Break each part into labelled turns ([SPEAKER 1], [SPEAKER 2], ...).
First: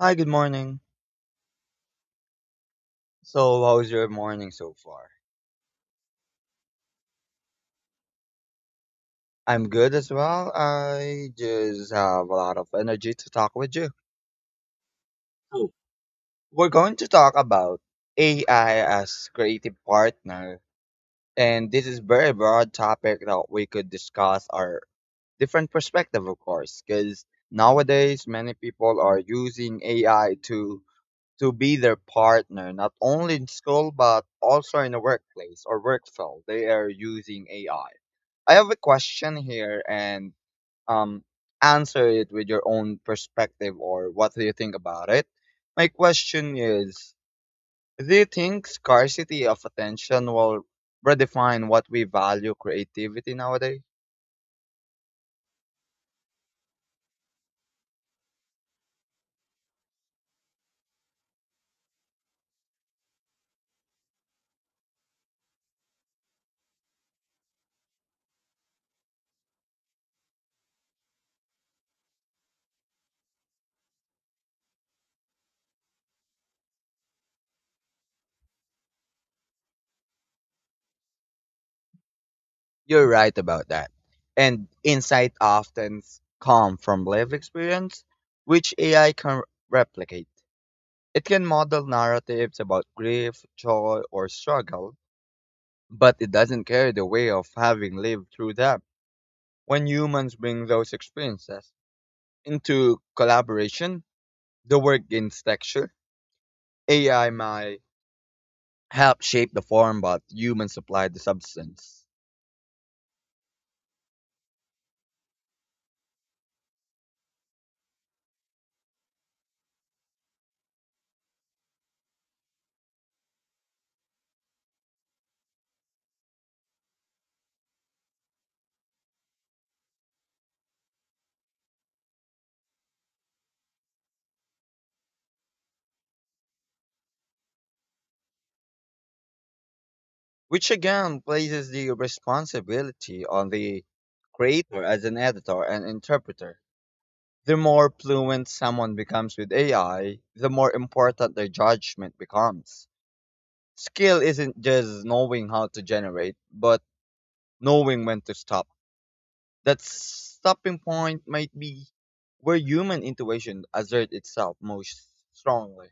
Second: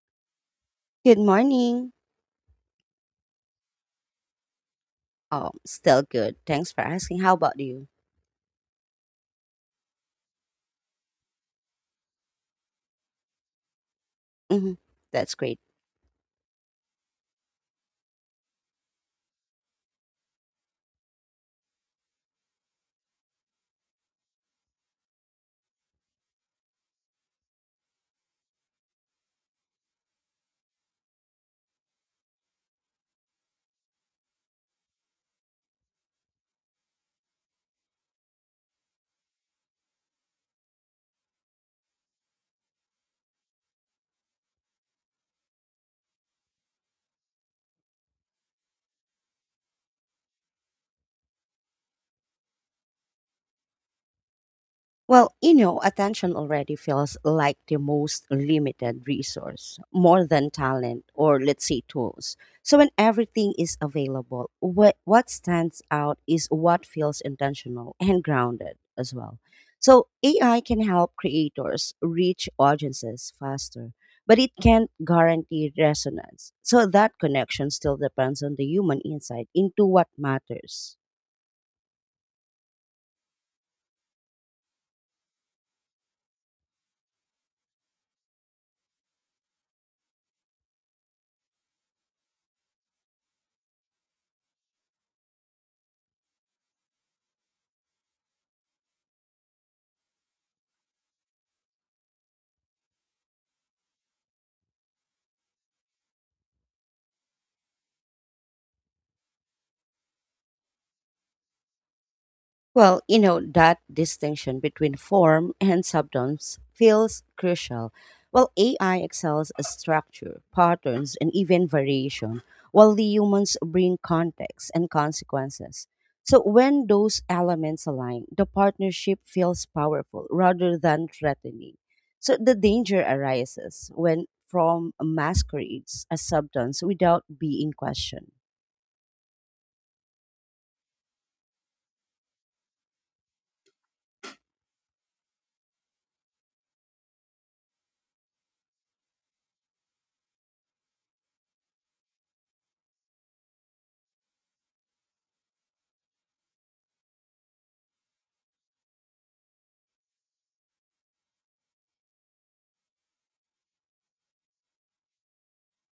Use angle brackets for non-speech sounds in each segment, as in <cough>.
[SPEAKER 1] Hi, good morning.
[SPEAKER 2] Good morning.
[SPEAKER 1] So, how's your morning so far?
[SPEAKER 2] Still good. Thanks for asking. How about you?
[SPEAKER 1] I'm good as well. I just have a lot of energy to talk with you.
[SPEAKER 2] hmm That's great.
[SPEAKER 1] Oh, we're going to talk about AI as creative partner, and this is very broad topic that we could discuss our different perspective, of course, because nowadays many people are using AI to be their partner, not only in school but also in the workplace or work field. They are using AI. I have a question here and um answer it with your own perspective or what do you think about it? My question is, do you think scarcity of attention will redefine what we value creativity nowadays?
[SPEAKER 2] Attention already feels like the most limited resource, more than talent or let's say tools. So when everything is available, what stands out is what feels intentional and grounded as well. So AI can help creators reach audiences faster, but it can't guarantee resonance. So that connection still depends on the human insight into what matters.
[SPEAKER 1] You're right about that. And insight often come from lived experience, which AI can replicate. It can model narratives about grief, joy, or struggle, but it doesn't carry the way of having lived through them. When humans bring those experiences into collaboration, the work gains texture. AI might help shape the form, but humans supply the substance,
[SPEAKER 2] That distinction between form and substance feels crucial. While AI excels at structure, patterns, and even variation, while the humans bring context and consequences. So when those elements align, the partnership feels powerful rather than threatening. So the danger arises when form masquerades as substance without being questioned.
[SPEAKER 1] which again places the responsibility on the creator as an editor and interpreter. The more fluent someone becomes with AI, the more important their judgment becomes. Skill isn't just knowing how to generate, but knowing when to stop. That stopping point might be where human intuition asserts itself most strongly.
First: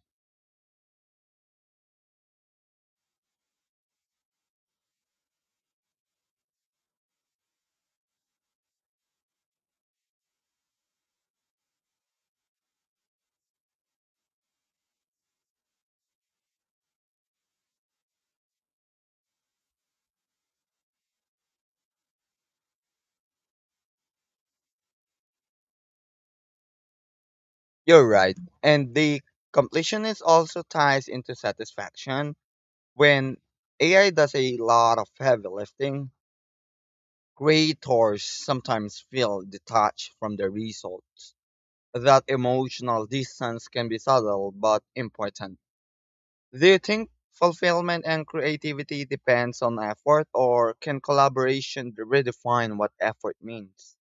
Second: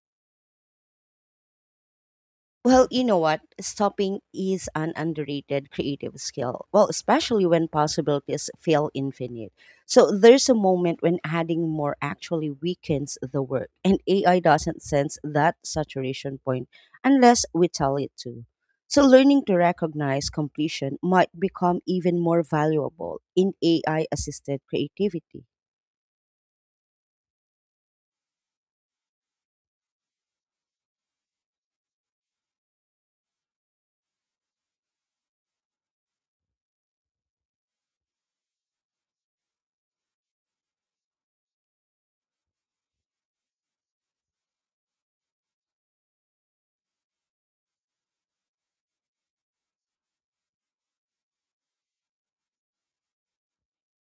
[SPEAKER 2] Well, you know what? Stopping is an underrated creative skill. Well, especially when possibilities feel infinite. So there's a moment when adding more actually weakens the work, and AI doesn't sense that saturation point unless we tell it to. So learning to recognize completion might become even more valuable in AI assisted creativity.
[SPEAKER 1] You're right. And the completionist also ties into satisfaction. When AI does a lot of heavy lifting, creators sometimes feel detached from the results. That emotional distance can be subtle but important. Do you think fulfillment and creativity depends on effort or can collaboration redefine what effort means?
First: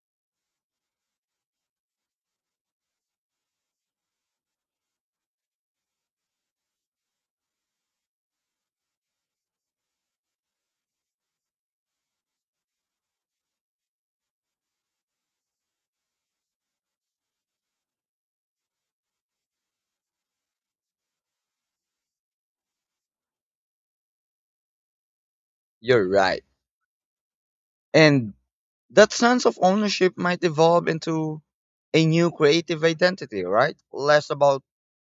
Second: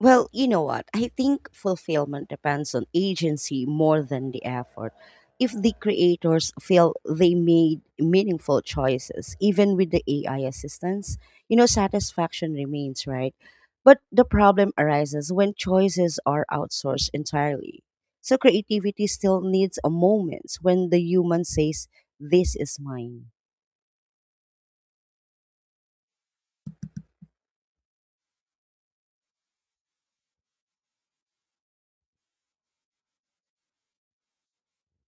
[SPEAKER 2] Well, you know what? I think fulfillment depends on agency more than the effort. If the creators feel they made meaningful choices, even with the AI assistance, satisfaction remains, right? But the problem arises when choices are outsourced entirely. So creativity still needs a moment when the human says, "This is mine."
[SPEAKER 1] You're right. And that sense of ownership might evolve into a new creative identity, right? Less about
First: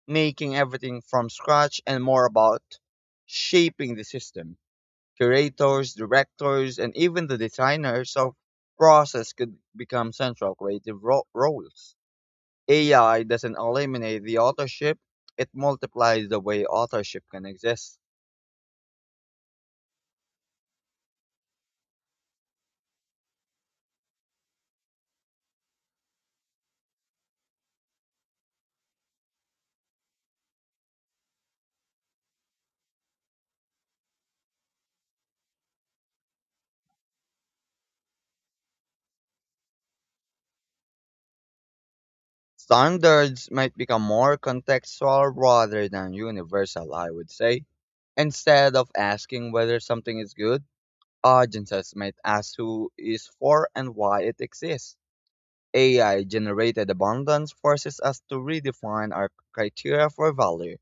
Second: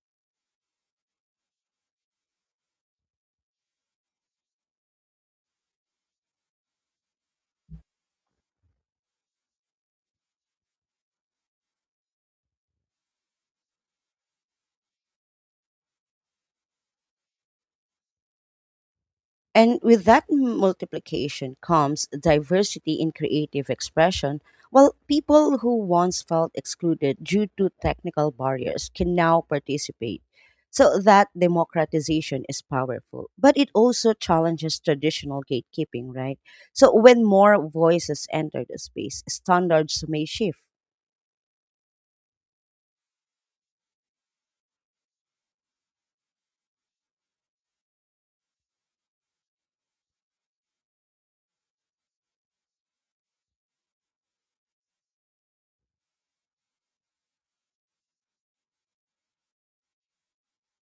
[SPEAKER 1] making everything from scratch and more about shaping the system. Curators, directors, and even the designers of process could become central creative roles. AI doesn't eliminate the authorship, it multiplies the way authorship can exist.
[SPEAKER 2] And with that multiplication comes diversity in creative expression. While people who once felt excluded due to technical barriers can now participate. So that democratization is powerful, but it also challenges traditional gatekeeping, right? So when more voices enter the space, standards may shift.
[SPEAKER 1] Standards might become more contextual rather than universal, I would say. Instead of asking whether something is good, audiences might ask who is for and why it exists. AI generated abundance forces us to redefine our criteria for value.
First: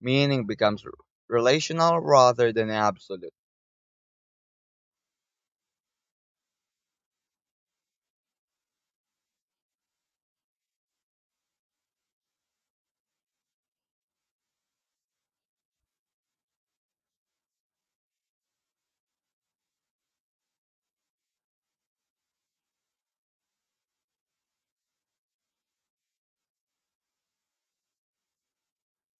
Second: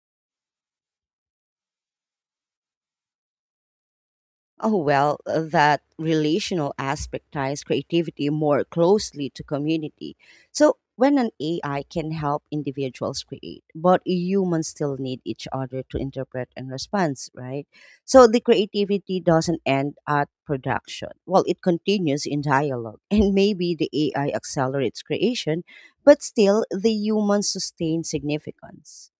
[SPEAKER 1] Meaning becomes relational rather than absolute.
[SPEAKER 2] That relational aspect ties creativity more closely to community. So, when an AI can help individuals create, but humans still need each other to interpret and respond, right? So, the creativity doesn't end at production. Well, it continues in dialogue, <laughs> and maybe the AI accelerates creation, but still the humans sustain significance.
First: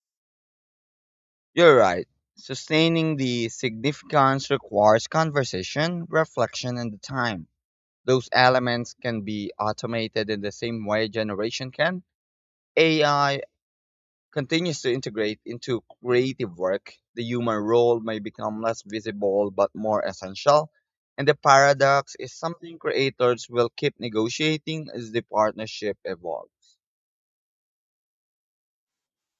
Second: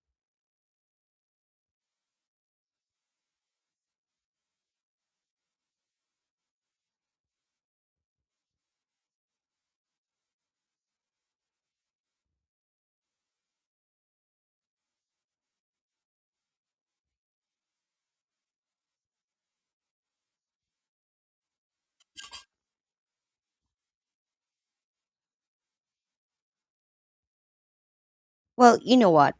[SPEAKER 1] You're right. Sustaining the significance requires conversation, reflection, and the time. Those elements can be automated in the same way generation can. AI continues to integrate into creative work. The human role may become less visible but more essential. And the paradox is something creators will keep negotiating as the partnership evolves.
[SPEAKER 2] Well, you know what?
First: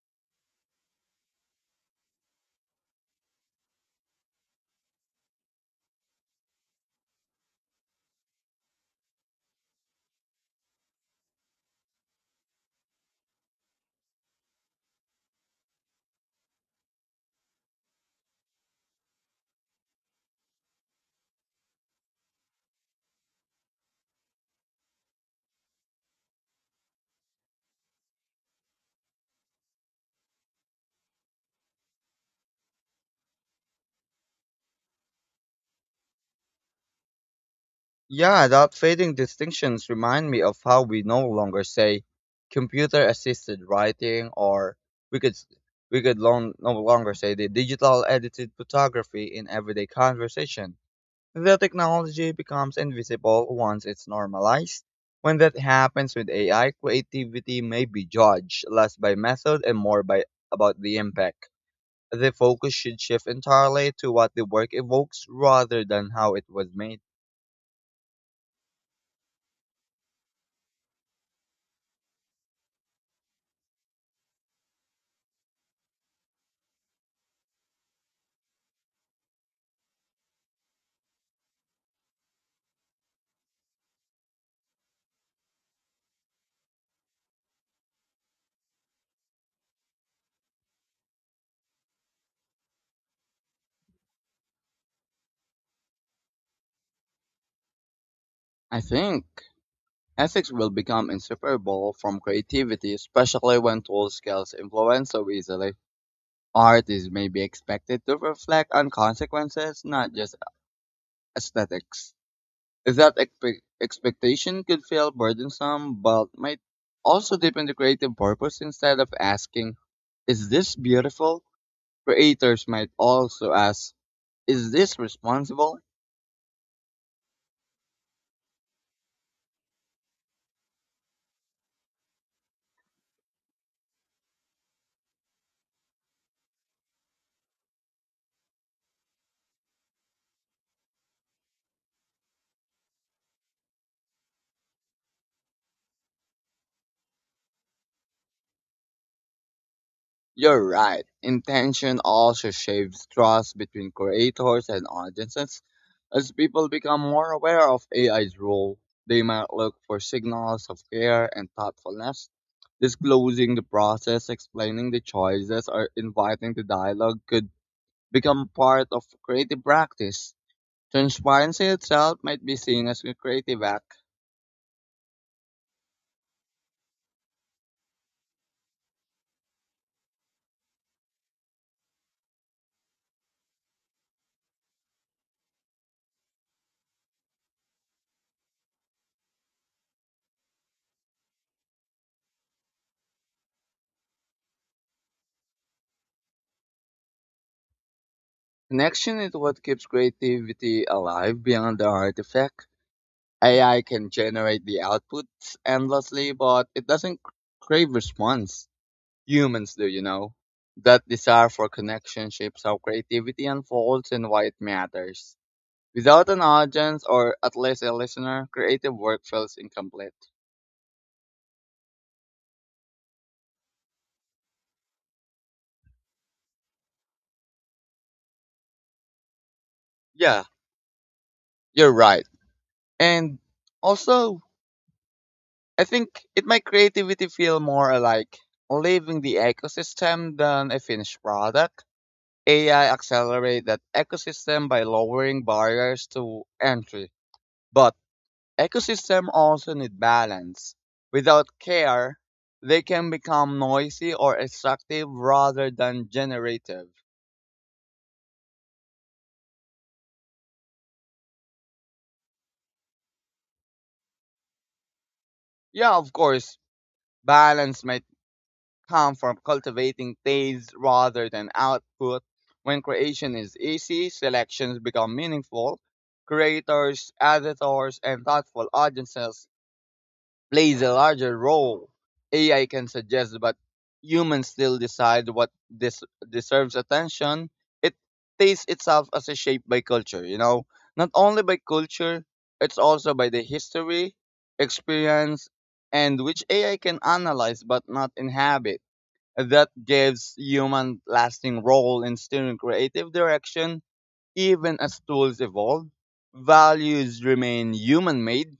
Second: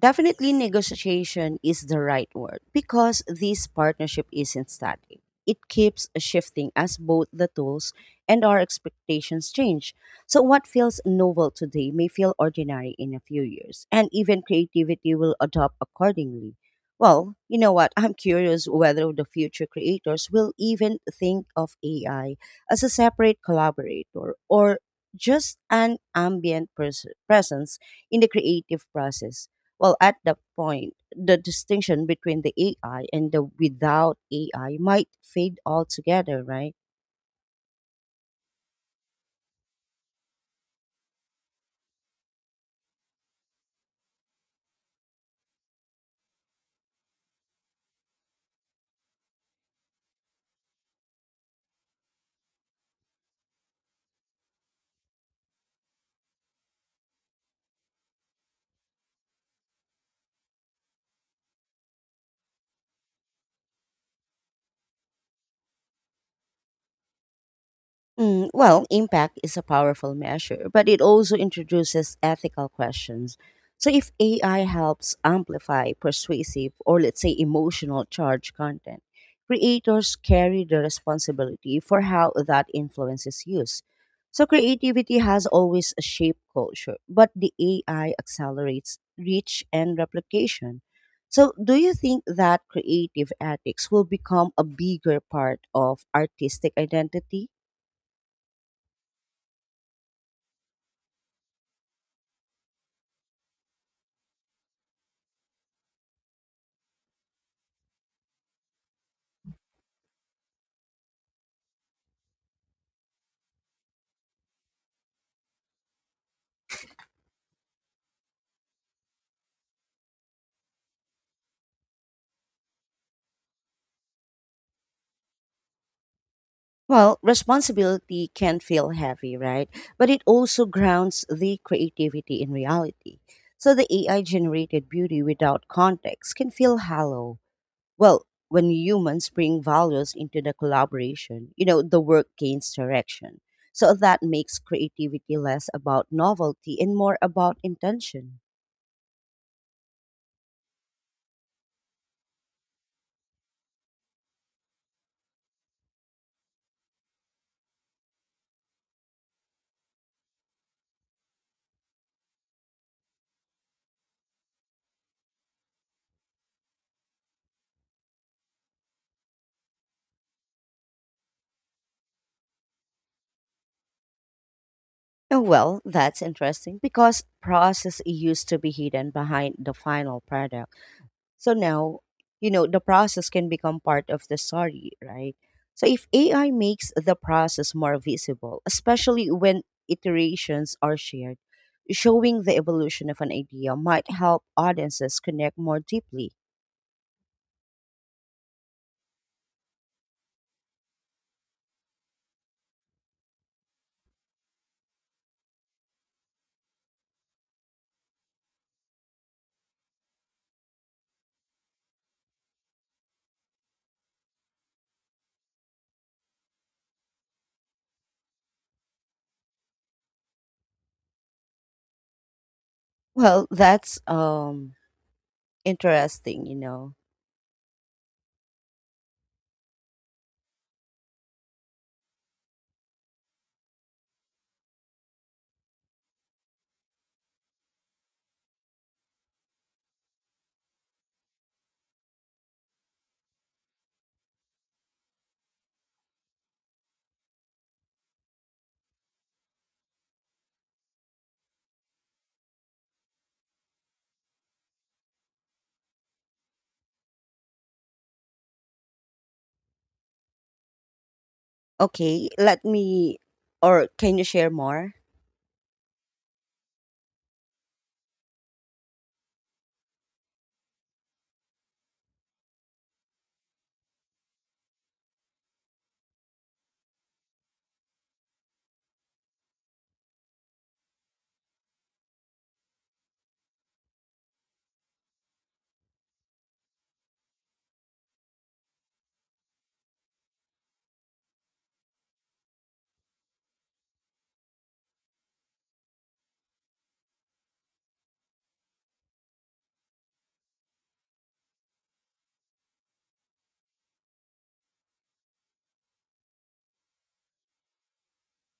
[SPEAKER 2] Definitely, negotiation is the right word because this partnership isn't static. It keeps shifting as both the tools and our expectations change. So, what feels novel today may feel ordinary in a few years, and even creativity will adapt accordingly. Well, you know what? I'm curious whether the future creators will even think of AI as a separate collaborator or just an ambient presence in the creative process. Well, at that point, the distinction between the AI and the without AI might fade altogether, right?
[SPEAKER 1] Yeah, that fading distinctions remind me of how we no longer say computer assisted writing or we could s- we could no longer say the digital edited photography in everyday conversation. The technology becomes invisible once it's normalized. When that happens with AI, creativity may be judged less by method and more by about the impact. The focus should shift entirely to what the work evokes rather than how it was made.
[SPEAKER 2] Impact is a powerful measure, but it also introduces ethical questions. So, if AI helps amplify persuasive or, let's say, emotional charge content, creators carry the responsibility for how that influence is used. So, creativity has always shaped culture, but the AI accelerates reach and replication. So, do you think that creative ethics will become a bigger part of artistic identity?
[SPEAKER 1] I think. Ethics will become inseparable from creativity, especially when tool skills influence so easily. Artists may be expected to reflect on consequences, not just aesthetics. That expectation could feel burdensome, but might also deepen the creative purpose instead of asking, Is this beautiful? Creators might also ask, Is this responsible?
[SPEAKER 2] Well, responsibility can feel heavy, right? But it also grounds the creativity in reality. So the AI generated beauty without context can feel hollow. Well, when humans bring values into the collaboration, the work gains direction. So that makes creativity less about novelty and more about intention.
[SPEAKER 1] You're right. Intention also shapes trust between creators and audiences. As people become more aware of AI's role, they might look for signals of care and thoughtfulness. Disclosing the process, explaining the choices, or inviting the dialogue could become part of creative practice. Transparency itself might be seen as a creative act.
[SPEAKER 2] That's interesting because process used to be hidden behind the final product. So now, the process can become part of the story, right? So if AI makes the process more visible, especially when iterations are shared, showing the evolution of an idea might help audiences connect more deeply. <laughs>
[SPEAKER 1] Connection is what keeps creativity alive beyond the artifact. AI can generate the outputs endlessly, but it doesn't crave response. Humans do. That desire for connection shapes how creativity unfolds and why it matters. Without an audience or at least a listener, creative work feels incomplete.
[SPEAKER 2] Well, that's Interesting,
[SPEAKER 1] Yeah, you're right. And also, I think it might creativity feel more like leaving the ecosystem than a finished product. AI accelerate that ecosystem by lowering barriers to entry. But ecosystems also need balance. Without care, they can become noisy or extractive rather than generative.
[SPEAKER 2] Okay, let me, or can you share more?
[SPEAKER 1] Yeah, of course, balance might come from cultivating taste rather than output. When creation is easy, selections become meaningful. Creators, editors, and thoughtful audiences plays a larger role. AI can suggest, but humans still decide what this deserves attention. It sees itself as a shape by culture, you know, not only by culture, it's also by the history, experience, and which AI can analyze but not inhabit. That gives human lasting role in steering creative direction, even as tools evolve. Values remain human made.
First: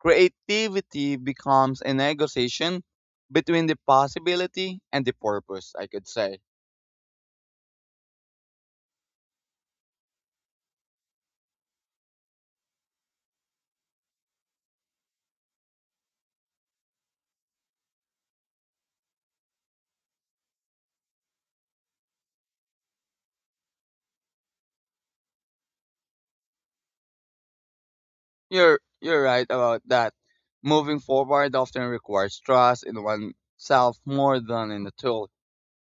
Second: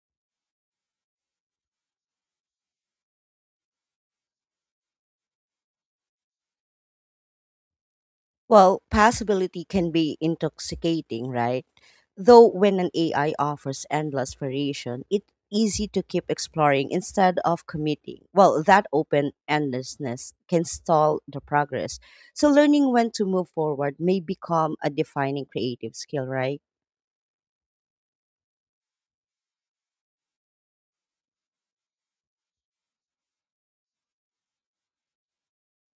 [SPEAKER 1] Creativity becomes a negotiation between the possibility and the purpose, I could say.
[SPEAKER 2] Well, possibility can be intoxicating, right? Though when an AI offers endless variation, it's easy to keep exploring instead of committing. Well, that open endlessness can stall the progress. So learning when to move forward may become a defining creative skill, right?
[SPEAKER 1] You're right about that. Moving forward often requires trust in oneself more than in the tool.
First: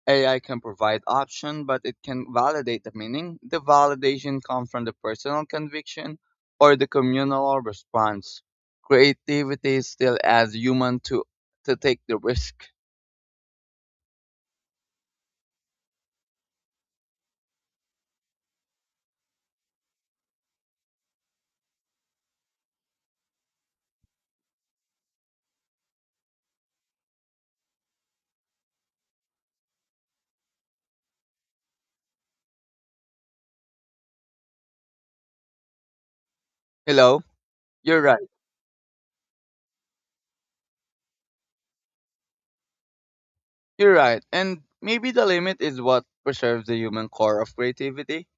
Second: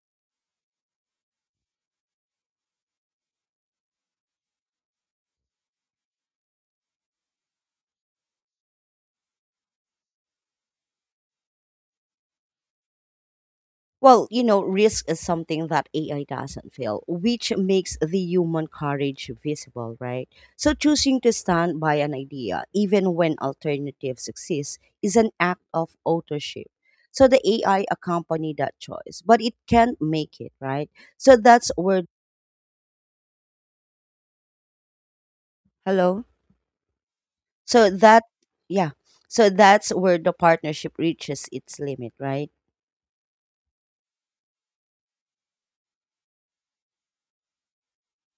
[SPEAKER 1] AI can provide option, but it can validate the meaning. The validation comes from the personal conviction or the communal response. Creativity still adds human to take the risk.
[SPEAKER 2] Risk is something that AI doesn't feel, which makes the human courage visible, right? So choosing to stand by an idea, even when alternatives exist, is an act of authorship. So the AI accompany that choice, but it can't make it, right? So that's where, hello.
[SPEAKER 1] Hello?
[SPEAKER 2] So
[SPEAKER 1] You're right.
[SPEAKER 2] that, yeah. So that's where the partnership reaches its limit, right?
[SPEAKER 1] You're right, and maybe the limit is what preserves the human core of creativity.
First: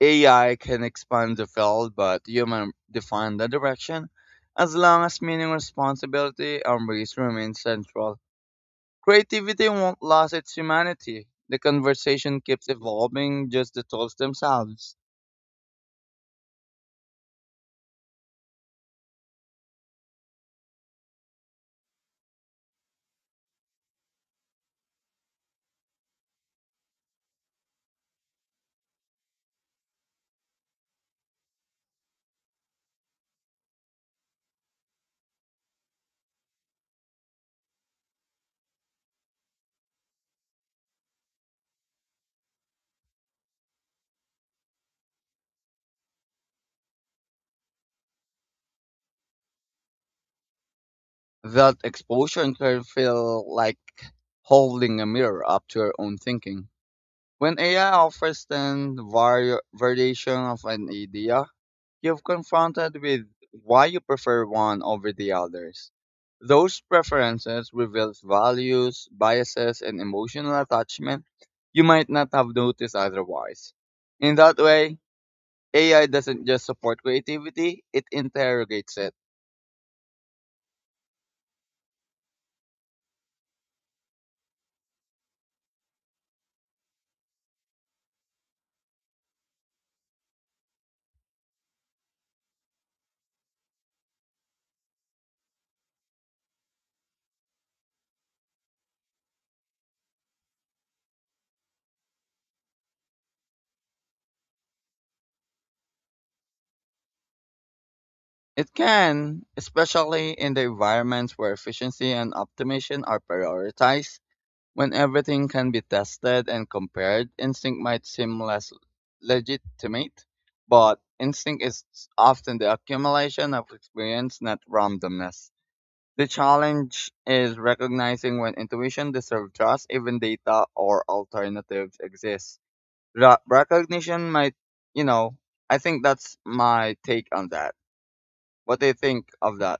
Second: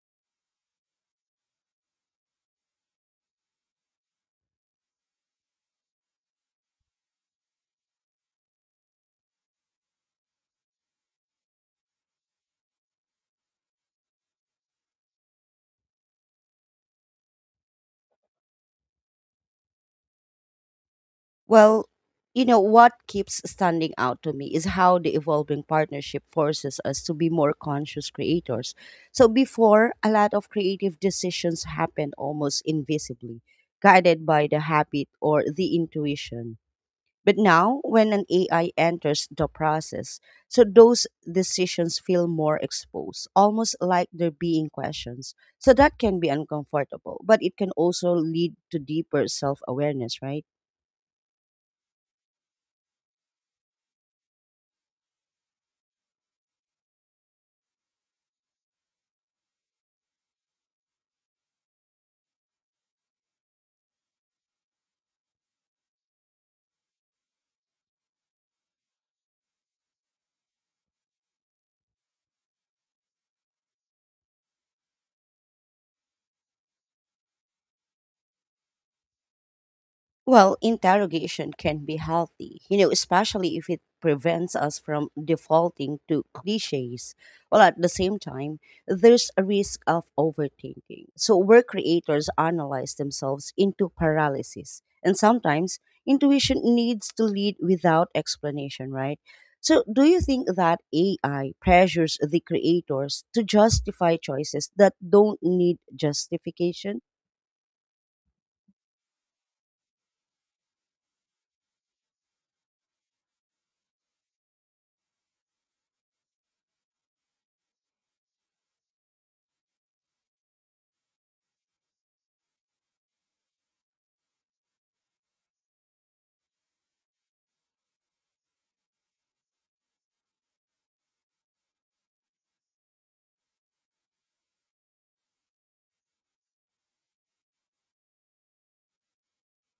[SPEAKER 1] AI can expand the field, but human define the direction. As long as meaning, responsibility, and risk remain central, creativity won't lose its humanity. The conversation keeps evolving, just the tools themselves.
[SPEAKER 2] Well, what keeps standing out to me is how the evolving partnership forces us to be more conscious creators. So, before, a lot of creative decisions happened almost invisibly, guided by the habit or the intuition. But now, when an AI enters the process, so those decisions feel more exposed, almost like they're being questions. So that can be uncomfortable, but it can also lead to deeper self awareness, right?
[SPEAKER 1] That exposure can feel like holding a mirror up to your own thinking. When AI offers then variation of an idea, you've confronted with why you prefer one over the others. Those preferences reveal values, biases, and emotional attachment you might not have noticed otherwise. In that way, AI doesn't just support creativity, it interrogates it.
[SPEAKER 2] Well, interrogation can be healthy, especially if it prevents us from defaulting to cliches. Well, at the same time, there's a risk of overthinking. So, where creators analyze themselves into paralysis, and sometimes intuition needs to lead without explanation, right? So, do you think that AI pressures the creators to justify choices that don't need justification?
[SPEAKER 1] It can, especially in the environments where efficiency and optimization are prioritized, when everything can be tested and compared, instinct might seem less legitimate, but instinct is often the accumulation of experience, not randomness. The challenge is recognizing when intuition deserves trust, even data or alternatives exist. Recognition might, you know, I think that's my take on that. What do you think of that?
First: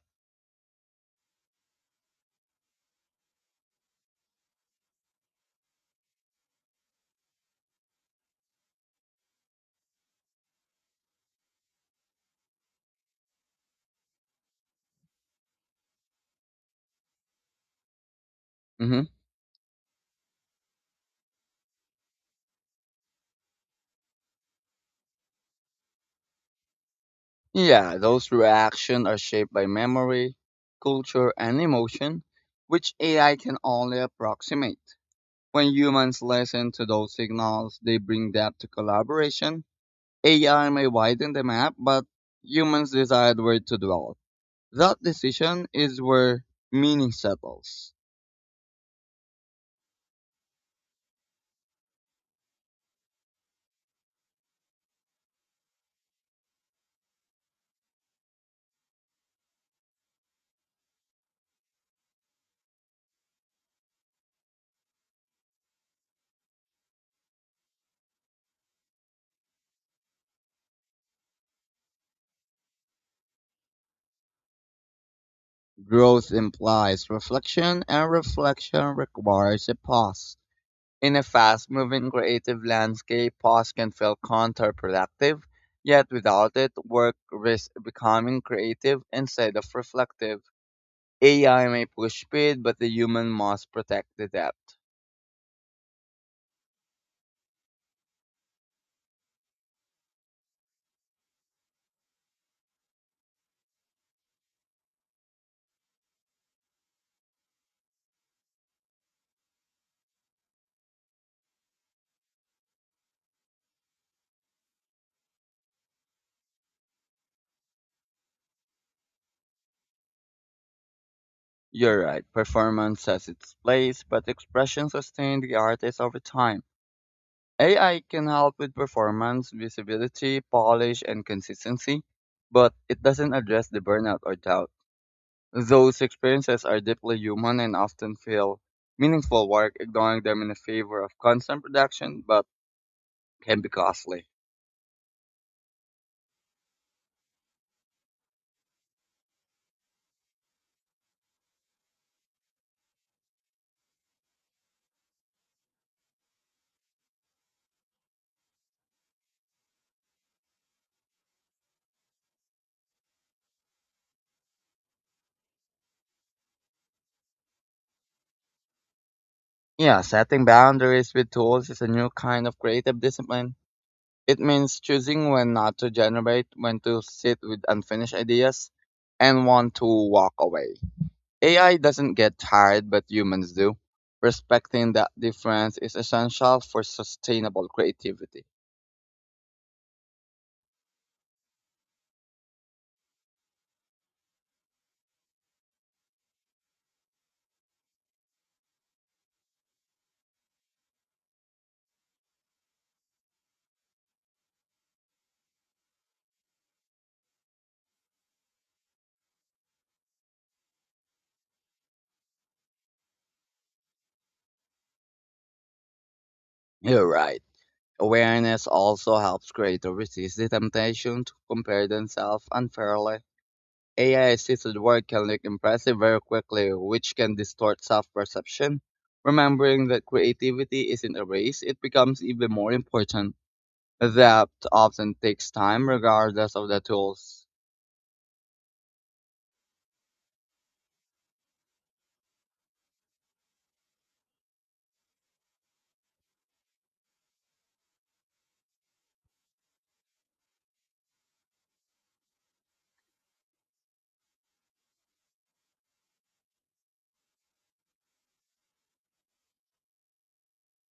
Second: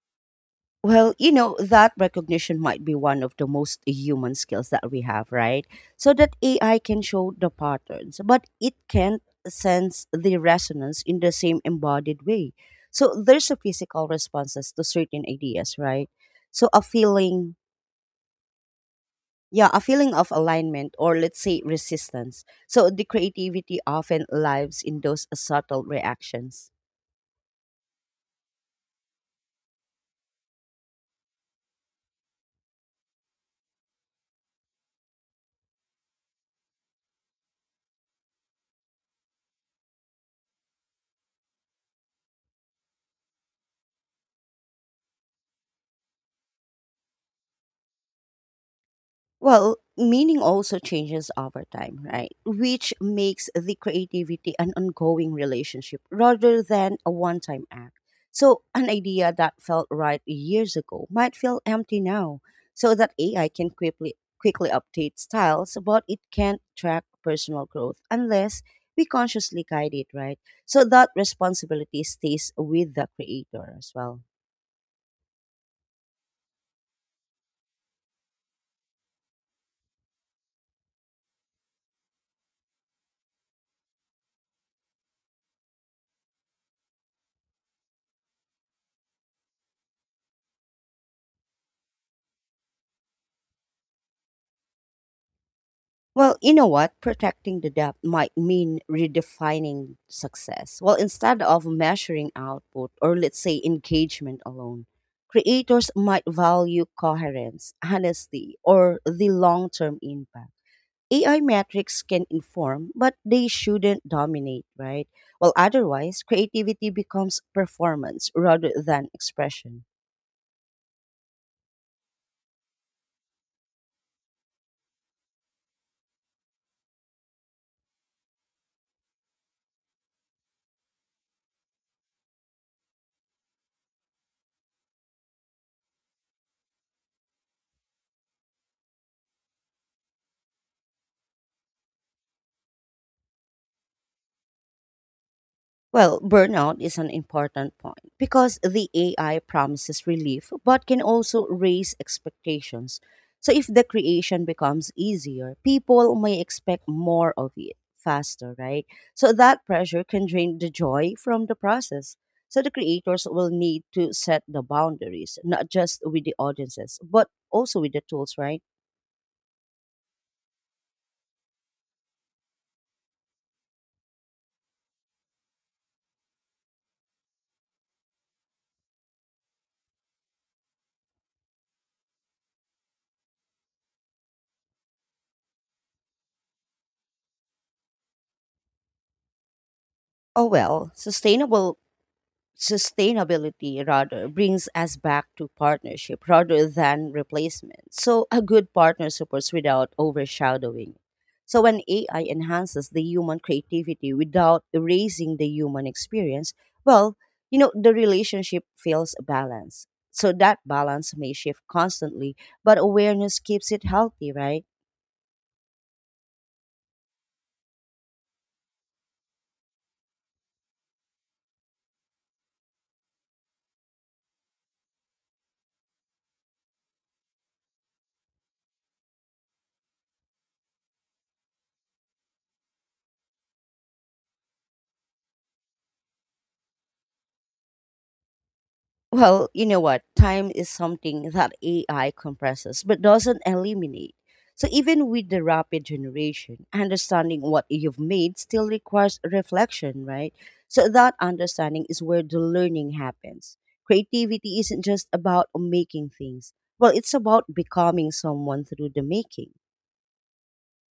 [SPEAKER 2] That recognition might be one of the most human skills that we have, right? So that AI can show the patterns, but it can't sense the resonance in the same embodied way. So there's a physical responses to certain ideas, right? So a feeling,
[SPEAKER 1] Hmm.
[SPEAKER 2] yeah, a feeling of alignment or let's say resistance, so the creativity often lives in those subtle reactions.
[SPEAKER 1] Yeah, those reactions are shaped by memory, culture, and emotion, which AI can only approximate. When humans listen to those signals, they bring depth to collaboration. AI may widen the map, but humans decide where to dwell. That decision is where meaning settles.
[SPEAKER 2] Well, meaning also changes over time, right? Which makes the creativity an ongoing relationship rather than a one time act. So, an idea that felt right years ago might feel empty now, so that AI can quickly update styles, but it can't track personal growth unless we consciously guide it, right? So, that responsibility stays with the creator as well.
[SPEAKER 1] Growth implies reflection, and reflection requires a pause. In a fast-moving creative landscape, pause can feel counterproductive, yet without it, work risks becoming creative instead of reflective. AI may push speed, but the human must protect the depth.
[SPEAKER 2] Well, you know what? Protecting the debt might mean redefining success. Well, instead of measuring output or let's say engagement alone, creators might value coherence, honesty, or the long term impact. AI metrics can inform, but they shouldn't dominate, right? Well, otherwise, creativity becomes performance rather than expression.
[SPEAKER 1] You're right, performance has its place, but expression sustains the artist over time. AI can help with performance, visibility, polish, and consistency, but it doesn't address the burnout or doubt. Those experiences are deeply human and often feel meaningful work ignoring them in the favor of constant production, but can be costly.
[SPEAKER 2] Well, burnout is an important point because the AI promises relief but can also raise expectations. So, if the creation becomes easier, people may expect more of it faster, right? So, that pressure can drain the joy from the process. So, the creators will need to set the boundaries, not just with the audiences, but also with the tools, right?
[SPEAKER 1] Yeah, setting boundaries with tools is a new kind of creative discipline. It means choosing when not to generate, when to sit with unfinished ideas, and when to walk away. AI doesn't get tired, but humans do. Respecting that difference is essential for sustainable creativity.
[SPEAKER 2] Oh, well, sustainable Sustainability rather brings us back to partnership rather than replacement. So a good partner supports without overshadowing. So when AI enhances the human creativity without erasing the human experience, well, the relationship feels balanced. So that balance may shift constantly, but awareness keeps it healthy, right?
[SPEAKER 1] You're right. Awareness also helps creators resist the temptation to compare themselves unfairly. AI assisted work can look impressive very quickly, which can distort self perception. Remembering that creativity isn't a race, it becomes even more important. That often takes time, regardless of the tools.
[SPEAKER 2] Well, you know what? Time is something that AI compresses but doesn't eliminate. So even with the rapid generation, understanding what you've made still requires reflection, right? So that understanding is where the learning happens. Creativity isn't just about making things. Well, it's about becoming someone through the making.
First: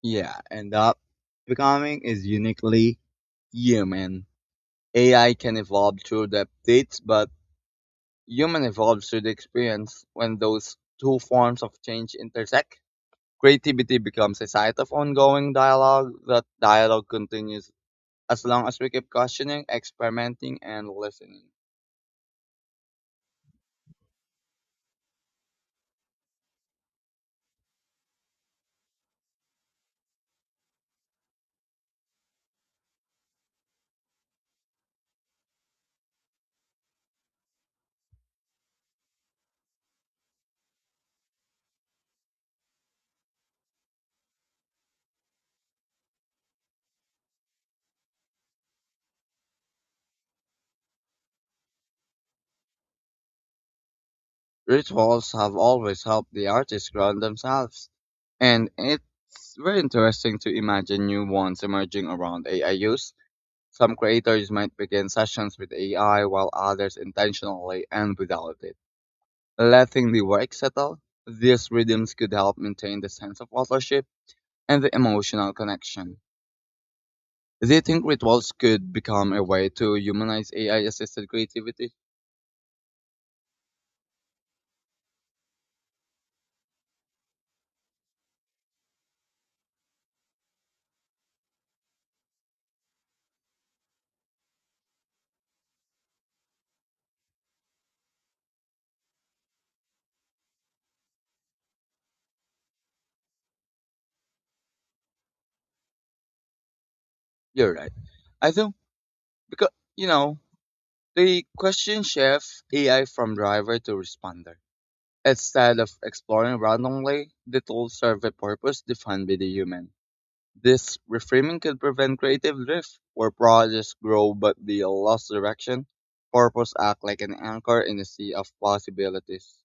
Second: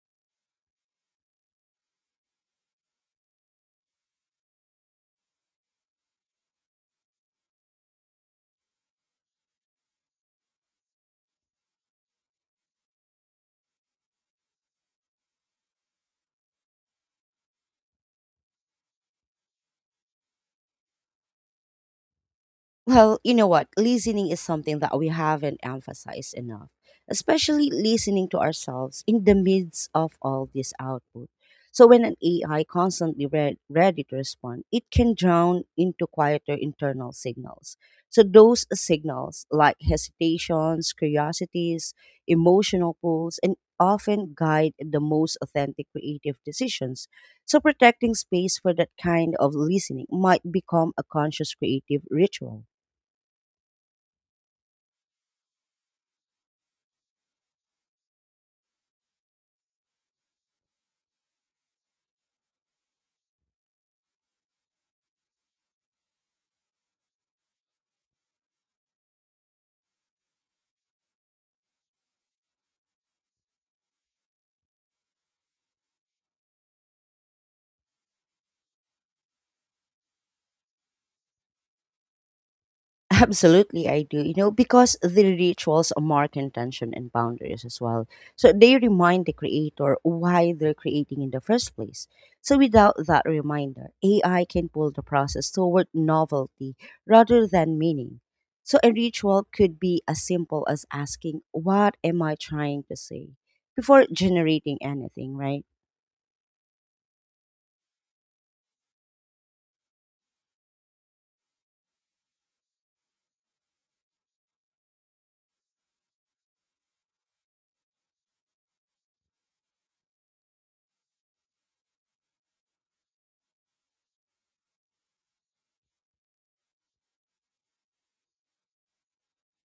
[SPEAKER 1] Yeah, and that becoming is uniquely human. AI can evolve through the updates, but human evolves through the experience when those two forms of change intersect. Creativity becomes a site of ongoing dialogue. That dialogue continues as long as we keep questioning, experimenting, and listening.
[SPEAKER 2] Well, you know what? Listening is something that we haven't emphasized enough, especially listening to ourselves in the midst of all this output. So, when an AI constantly read, ready to respond, it can drown into quieter internal signals. So, those signals like hesitations, curiosities, emotional pulls, and often guide the most authentic creative decisions. So, protecting space for that kind of listening might become a conscious creative ritual.
[SPEAKER 1] Rituals have always helped the artists ground themselves, and it's very interesting to imagine new ones emerging around AI use. Some creators might begin sessions with AI while others intentionally and without it. Letting the work settle, these rhythms could help maintain the sense of authorship and the emotional connection. Do you think rituals could become a way to humanize AI assisted creativity?
[SPEAKER 2] Absolutely, I do. Because the rituals mark intention and boundaries as well. So they remind the creator why they're creating in the first place. So without that reminder, AI can pull the process toward novelty rather than meaning. So a ritual could be as simple as asking, "What am I trying to say?" before generating anything, right?
[SPEAKER 1] You're right. I think because, you know, the question shifts AI from driver to responder. Instead of exploring randomly, the tools serve a purpose defined by the human. This reframing could prevent creative drift, where projects grow but they lost direction. Purpose acts like an anchor in a sea of possibilities.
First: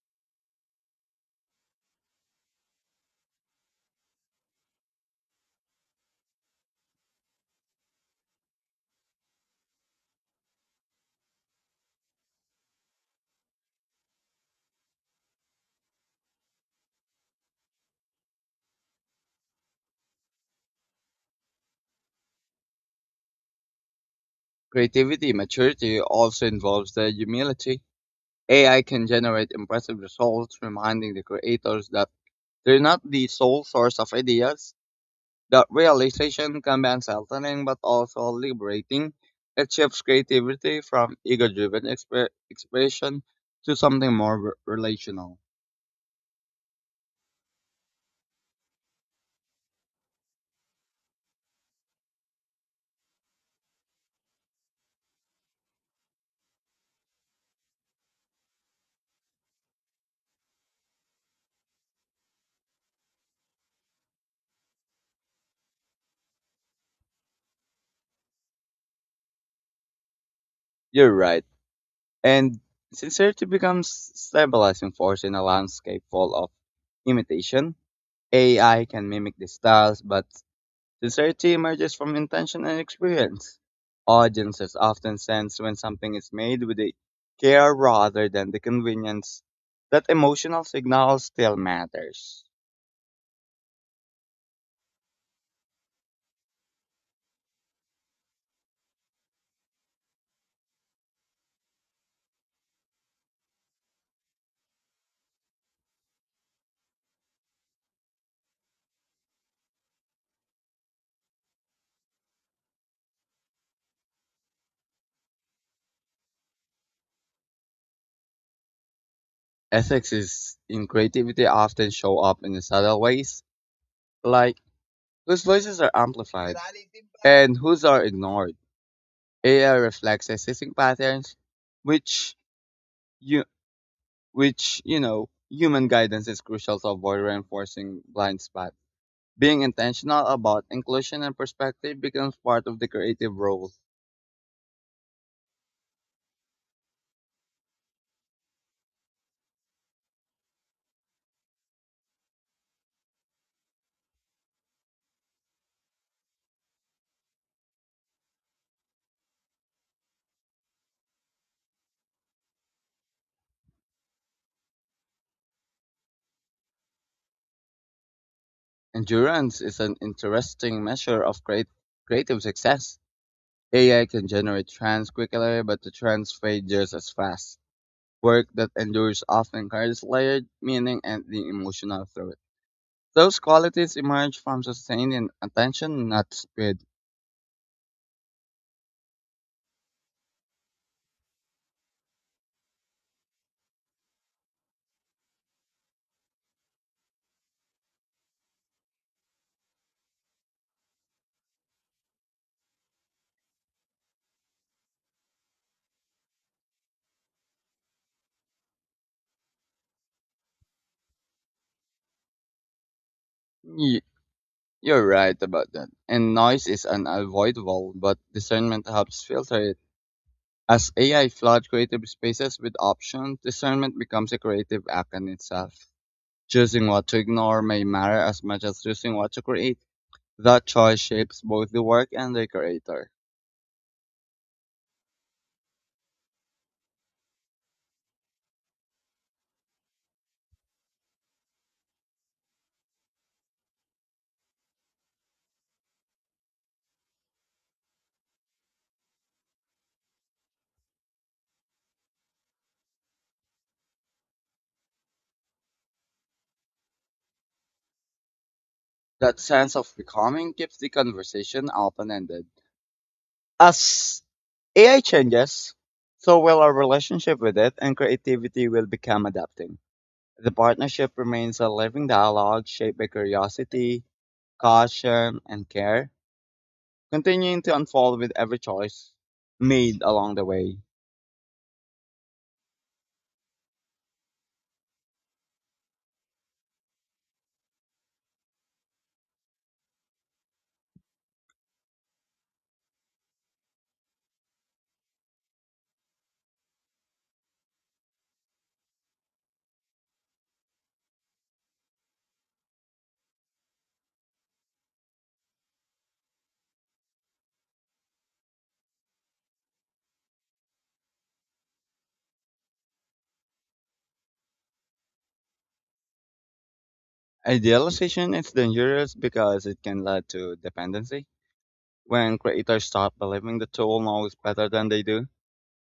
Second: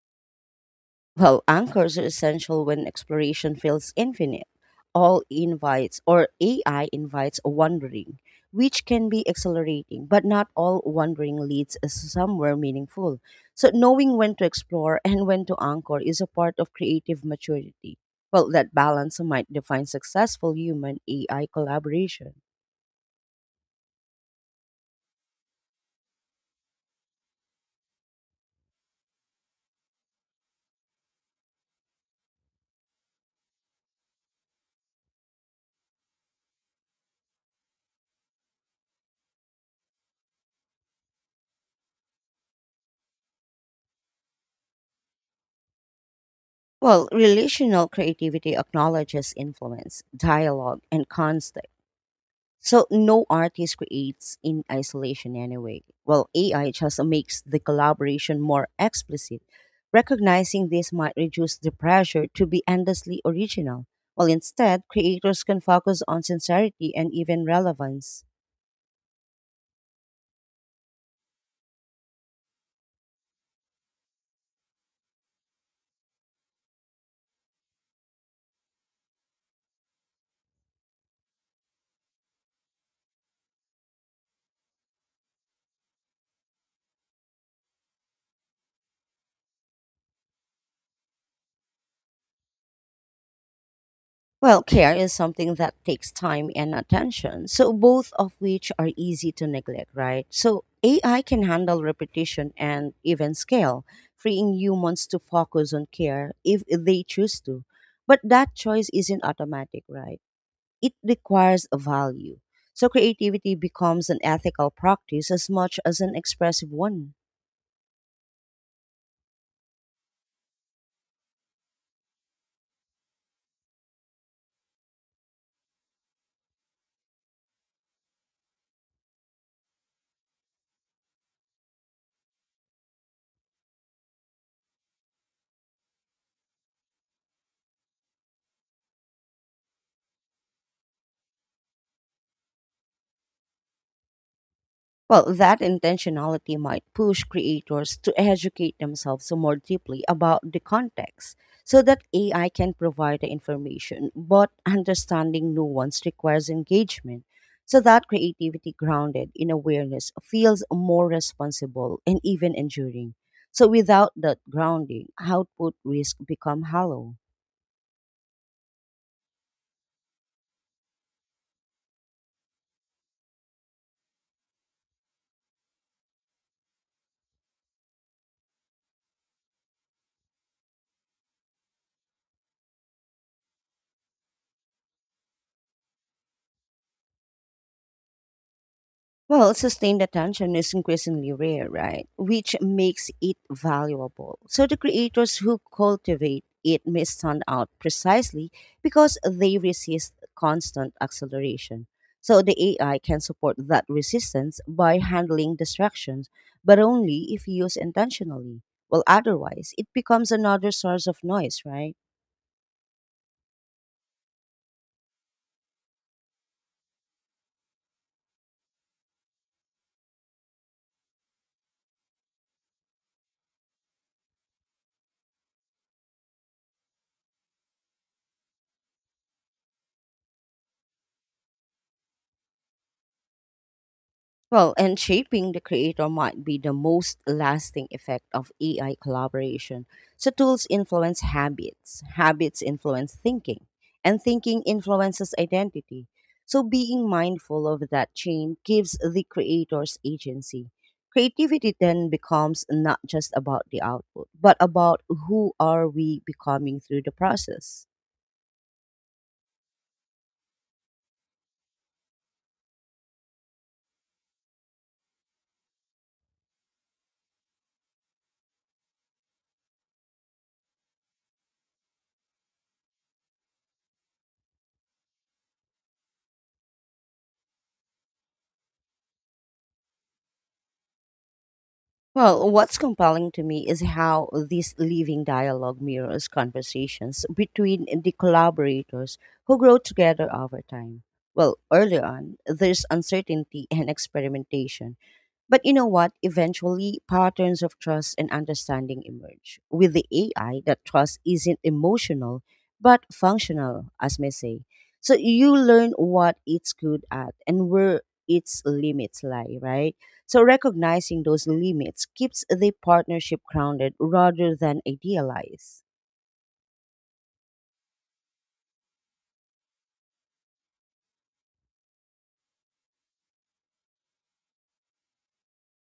[SPEAKER 2] Well, anchors are essential when exploration feels infinite. All invites or AI invites wandering, which can be exhilarating, but not all wandering leads us somewhere meaningful. So, knowing when to explore and when to anchor is a part of creative maturity. Well, that balance might define successful human AI collaboration.
[SPEAKER 1] Creativity maturity also involves the humility. AI can generate impressive results, reminding the creators that they're not the sole source of ideas. That realization can be unsettling but also liberating. It shifts creativity from ego-driven expression to something more relational.
[SPEAKER 2] Well, relational creativity acknowledges influence, dialogue, and context. So no artist creates in isolation anyway. Well, AI just makes the collaboration more explicit. Recognizing this might reduce the pressure to be endlessly original, while instead creators can focus on sincerity and even relevance.
[SPEAKER 1] You're right. And sincerity becomes stabilizing force in a landscape full of imitation. AI can mimic the styles, but sincerity emerges from intention and experience. Audiences often sense when something is made with the care rather than the convenience that emotional signal still matters.
[SPEAKER 2] Well, care is something that takes time and attention, so both of which are easy to neglect, right? So AI can handle repetition and even scale, freeing humans to focus on care if they choose to. But that choice isn't automatic, right? It requires a value. So creativity becomes an ethical practice as much as an expressive one.
[SPEAKER 1] Ethics is in creativity often show up in subtle ways, like whose voices are amplified and whose are ignored. AI reflects existing patterns, which you which you know human guidance is crucial to avoid reinforcing blind spots. Being intentional about inclusion and perspective becomes part of the creative role.
[SPEAKER 2] Well, that intentionality might push creators to educate themselves more deeply about the context so that AI can provide the information, but understanding nuance requires engagement so that creativity grounded in awareness feels more responsible and even enduring. So without that grounding, output risk become hollow.
[SPEAKER 1] Endurance is an interesting measure of creative success. AI can generate trends quickly, but the trends fade just as fast. Work that endures often carries layered meaning and the emotional through it. Those qualities emerge from sustained attention, not speed.
[SPEAKER 2] Well, sustained attention is increasingly rare, right? Which makes it valuable. So the creators who cultivate it may stand out precisely because they resist constant acceleration. So the AI can support that resistance by handling distractions, but only if used intentionally. Well, otherwise, it becomes another source of noise, right?
[SPEAKER 1] Y- You're right about that. And noise is unavoidable, but discernment helps filter it. As AI floods creative spaces with options, discernment becomes a creative act in itself. Choosing what to ignore may matter as much as choosing what to create. That choice shapes both the work and the creator.
[SPEAKER 2] Well, and shaping the creator might be the most lasting effect of AI collaboration. So, tools influence habits, habits influence thinking, and thinking influences identity. So, being mindful of that chain gives the creators agency. Creativity then becomes not just about the output, but about who are we becoming through the process.
[SPEAKER 1] That sense of becoming keeps the conversation open ended. As AI changes, so will our relationship with it, and creativity will become adapting. The partnership remains a living dialogue shaped by curiosity, caution, and care, continuing to unfold with every choice made along the way.
[SPEAKER 2] Well, what's compelling to me is how this living dialogue mirrors conversations between the collaborators who grow together over time. Well, early on, there's uncertainty and experimentation. But you know what? Eventually, patterns of trust and understanding emerge. With the AI, that trust isn't emotional, but functional, as may say. So you learn what it's good at and where its limits lie, right? So recognizing those limits keeps the partnership grounded rather than idealized.
[SPEAKER 1] Idealization is dangerous because it can lead to dependency. When creators stop believing the tool knows better than they do,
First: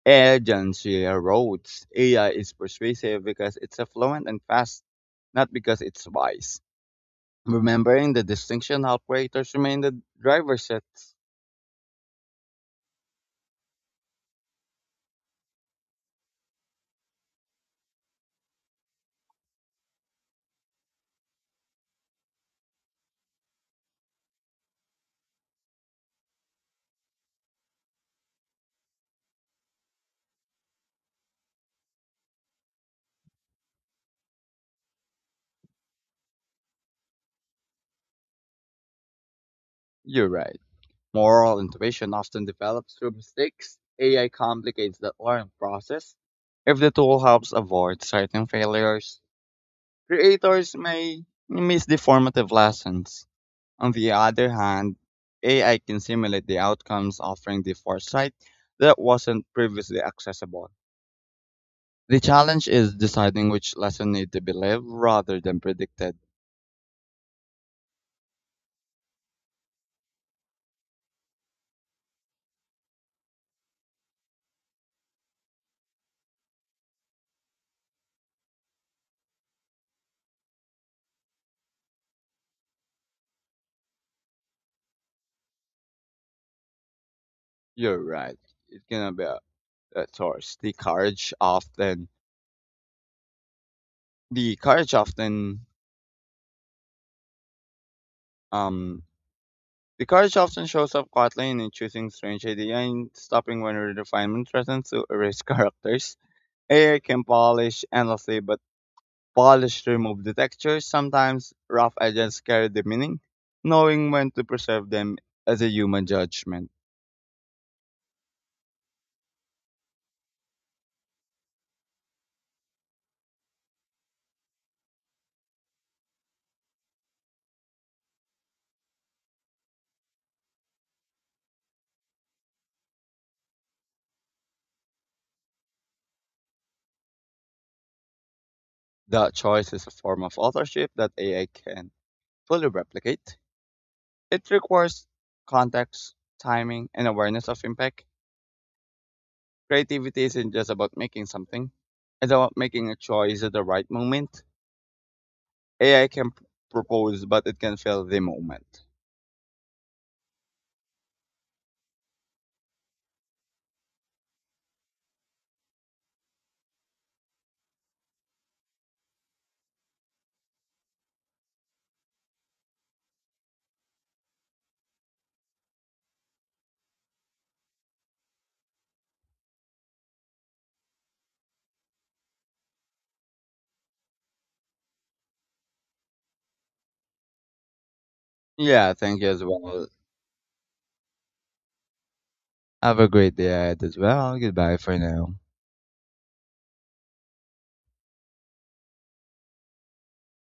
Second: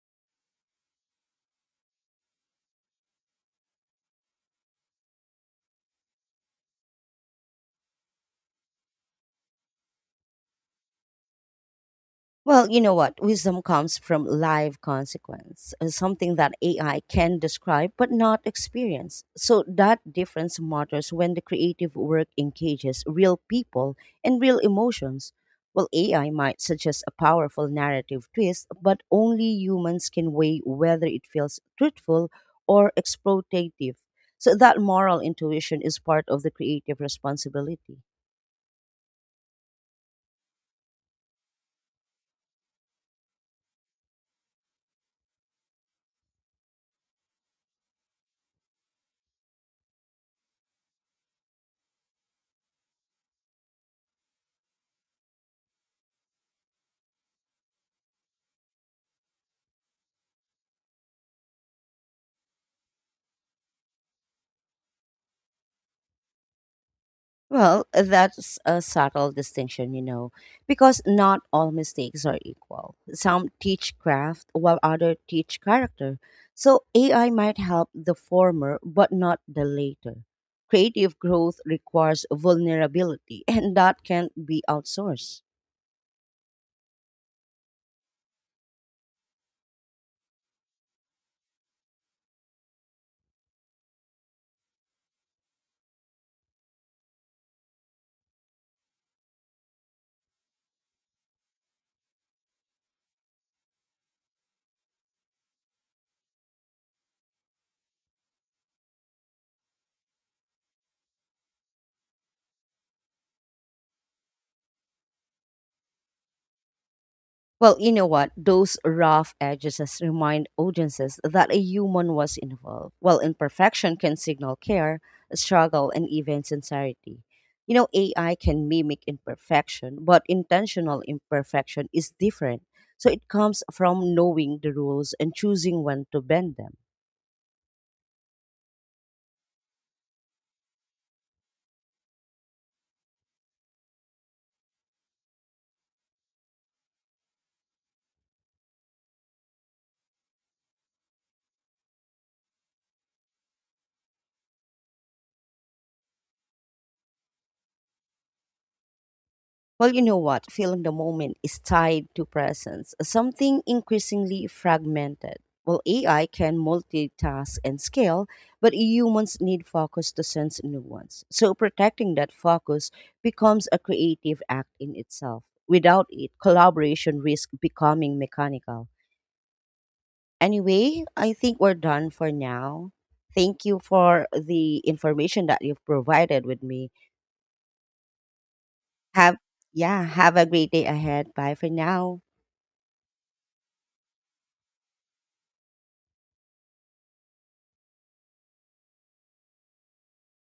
[SPEAKER 1] agency erodes. AI is persuasive because it's affluent and fast, not because it's wise. Remembering the distinction help creators remain the driver's seat.
[SPEAKER 2] Well, you know what? Wisdom comes from live consequence, something that AI can describe but not experience. So that difference matters when the creative work engages real people and real emotions. Well, AI might suggest a powerful narrative twist, but only humans can weigh whether it feels truthful or exploitative. So that moral intuition is part of the creative responsibility.
[SPEAKER 1] You're right. Moral intuition often develops through mistakes. AI complicates the learning process. If the tool helps avoid certain failures, creators may miss the formative lessons. On the other hand, AI can simulate the outcomes, offering the foresight that wasn't previously accessible. The challenge is deciding which lesson need to be lived rather than predicted.
[SPEAKER 2] That's a subtle distinction, because not all mistakes are equal. Some teach craft while others teach character. So AI might help the former, but not the later. Creative growth requires vulnerability, and that can't be outsourced.
[SPEAKER 1] You're right. It's gonna be a, source. The courage often um The courage often shows up quietly in choosing strange ideas and stopping when refinement threatens to erase <laughs> characters. AI can polish endlessly, but polish remove the texture. Sometimes rough edges carry the meaning. Knowing when to preserve them as a human judgment.
[SPEAKER 2] Well, you know what? Those rough edges as remind audiences that a human was involved. While imperfection can signal care, struggle, and even sincerity. AI can mimic imperfection, but intentional imperfection is different. So it comes from knowing the rules and choosing when to bend them.
[SPEAKER 1] That choice is a form of authorship that AI can fully replicate. It requires context, timing, and awareness of impact. Creativity isn't just about making something. It's about making a choice at the right moment. AI can propose, but it can fail the moment.
[SPEAKER 2] Well, you know what? Feeling the moment is tied to presence, something increasingly fragmented. Well, AI can multitask and scale, but humans need focus to sense nuance. So, protecting that focus becomes a creative act in itself. Without it, collaboration risks becoming mechanical. Anyway, I think we're done for now. Thank you for the information that you've provided with me.
[SPEAKER 1] Yeah, thank you
[SPEAKER 2] Have
[SPEAKER 1] as well.
[SPEAKER 2] Yeah, have a great day ahead. Bye for now.
[SPEAKER 1] Have a great day ahead as well. Goodbye for now.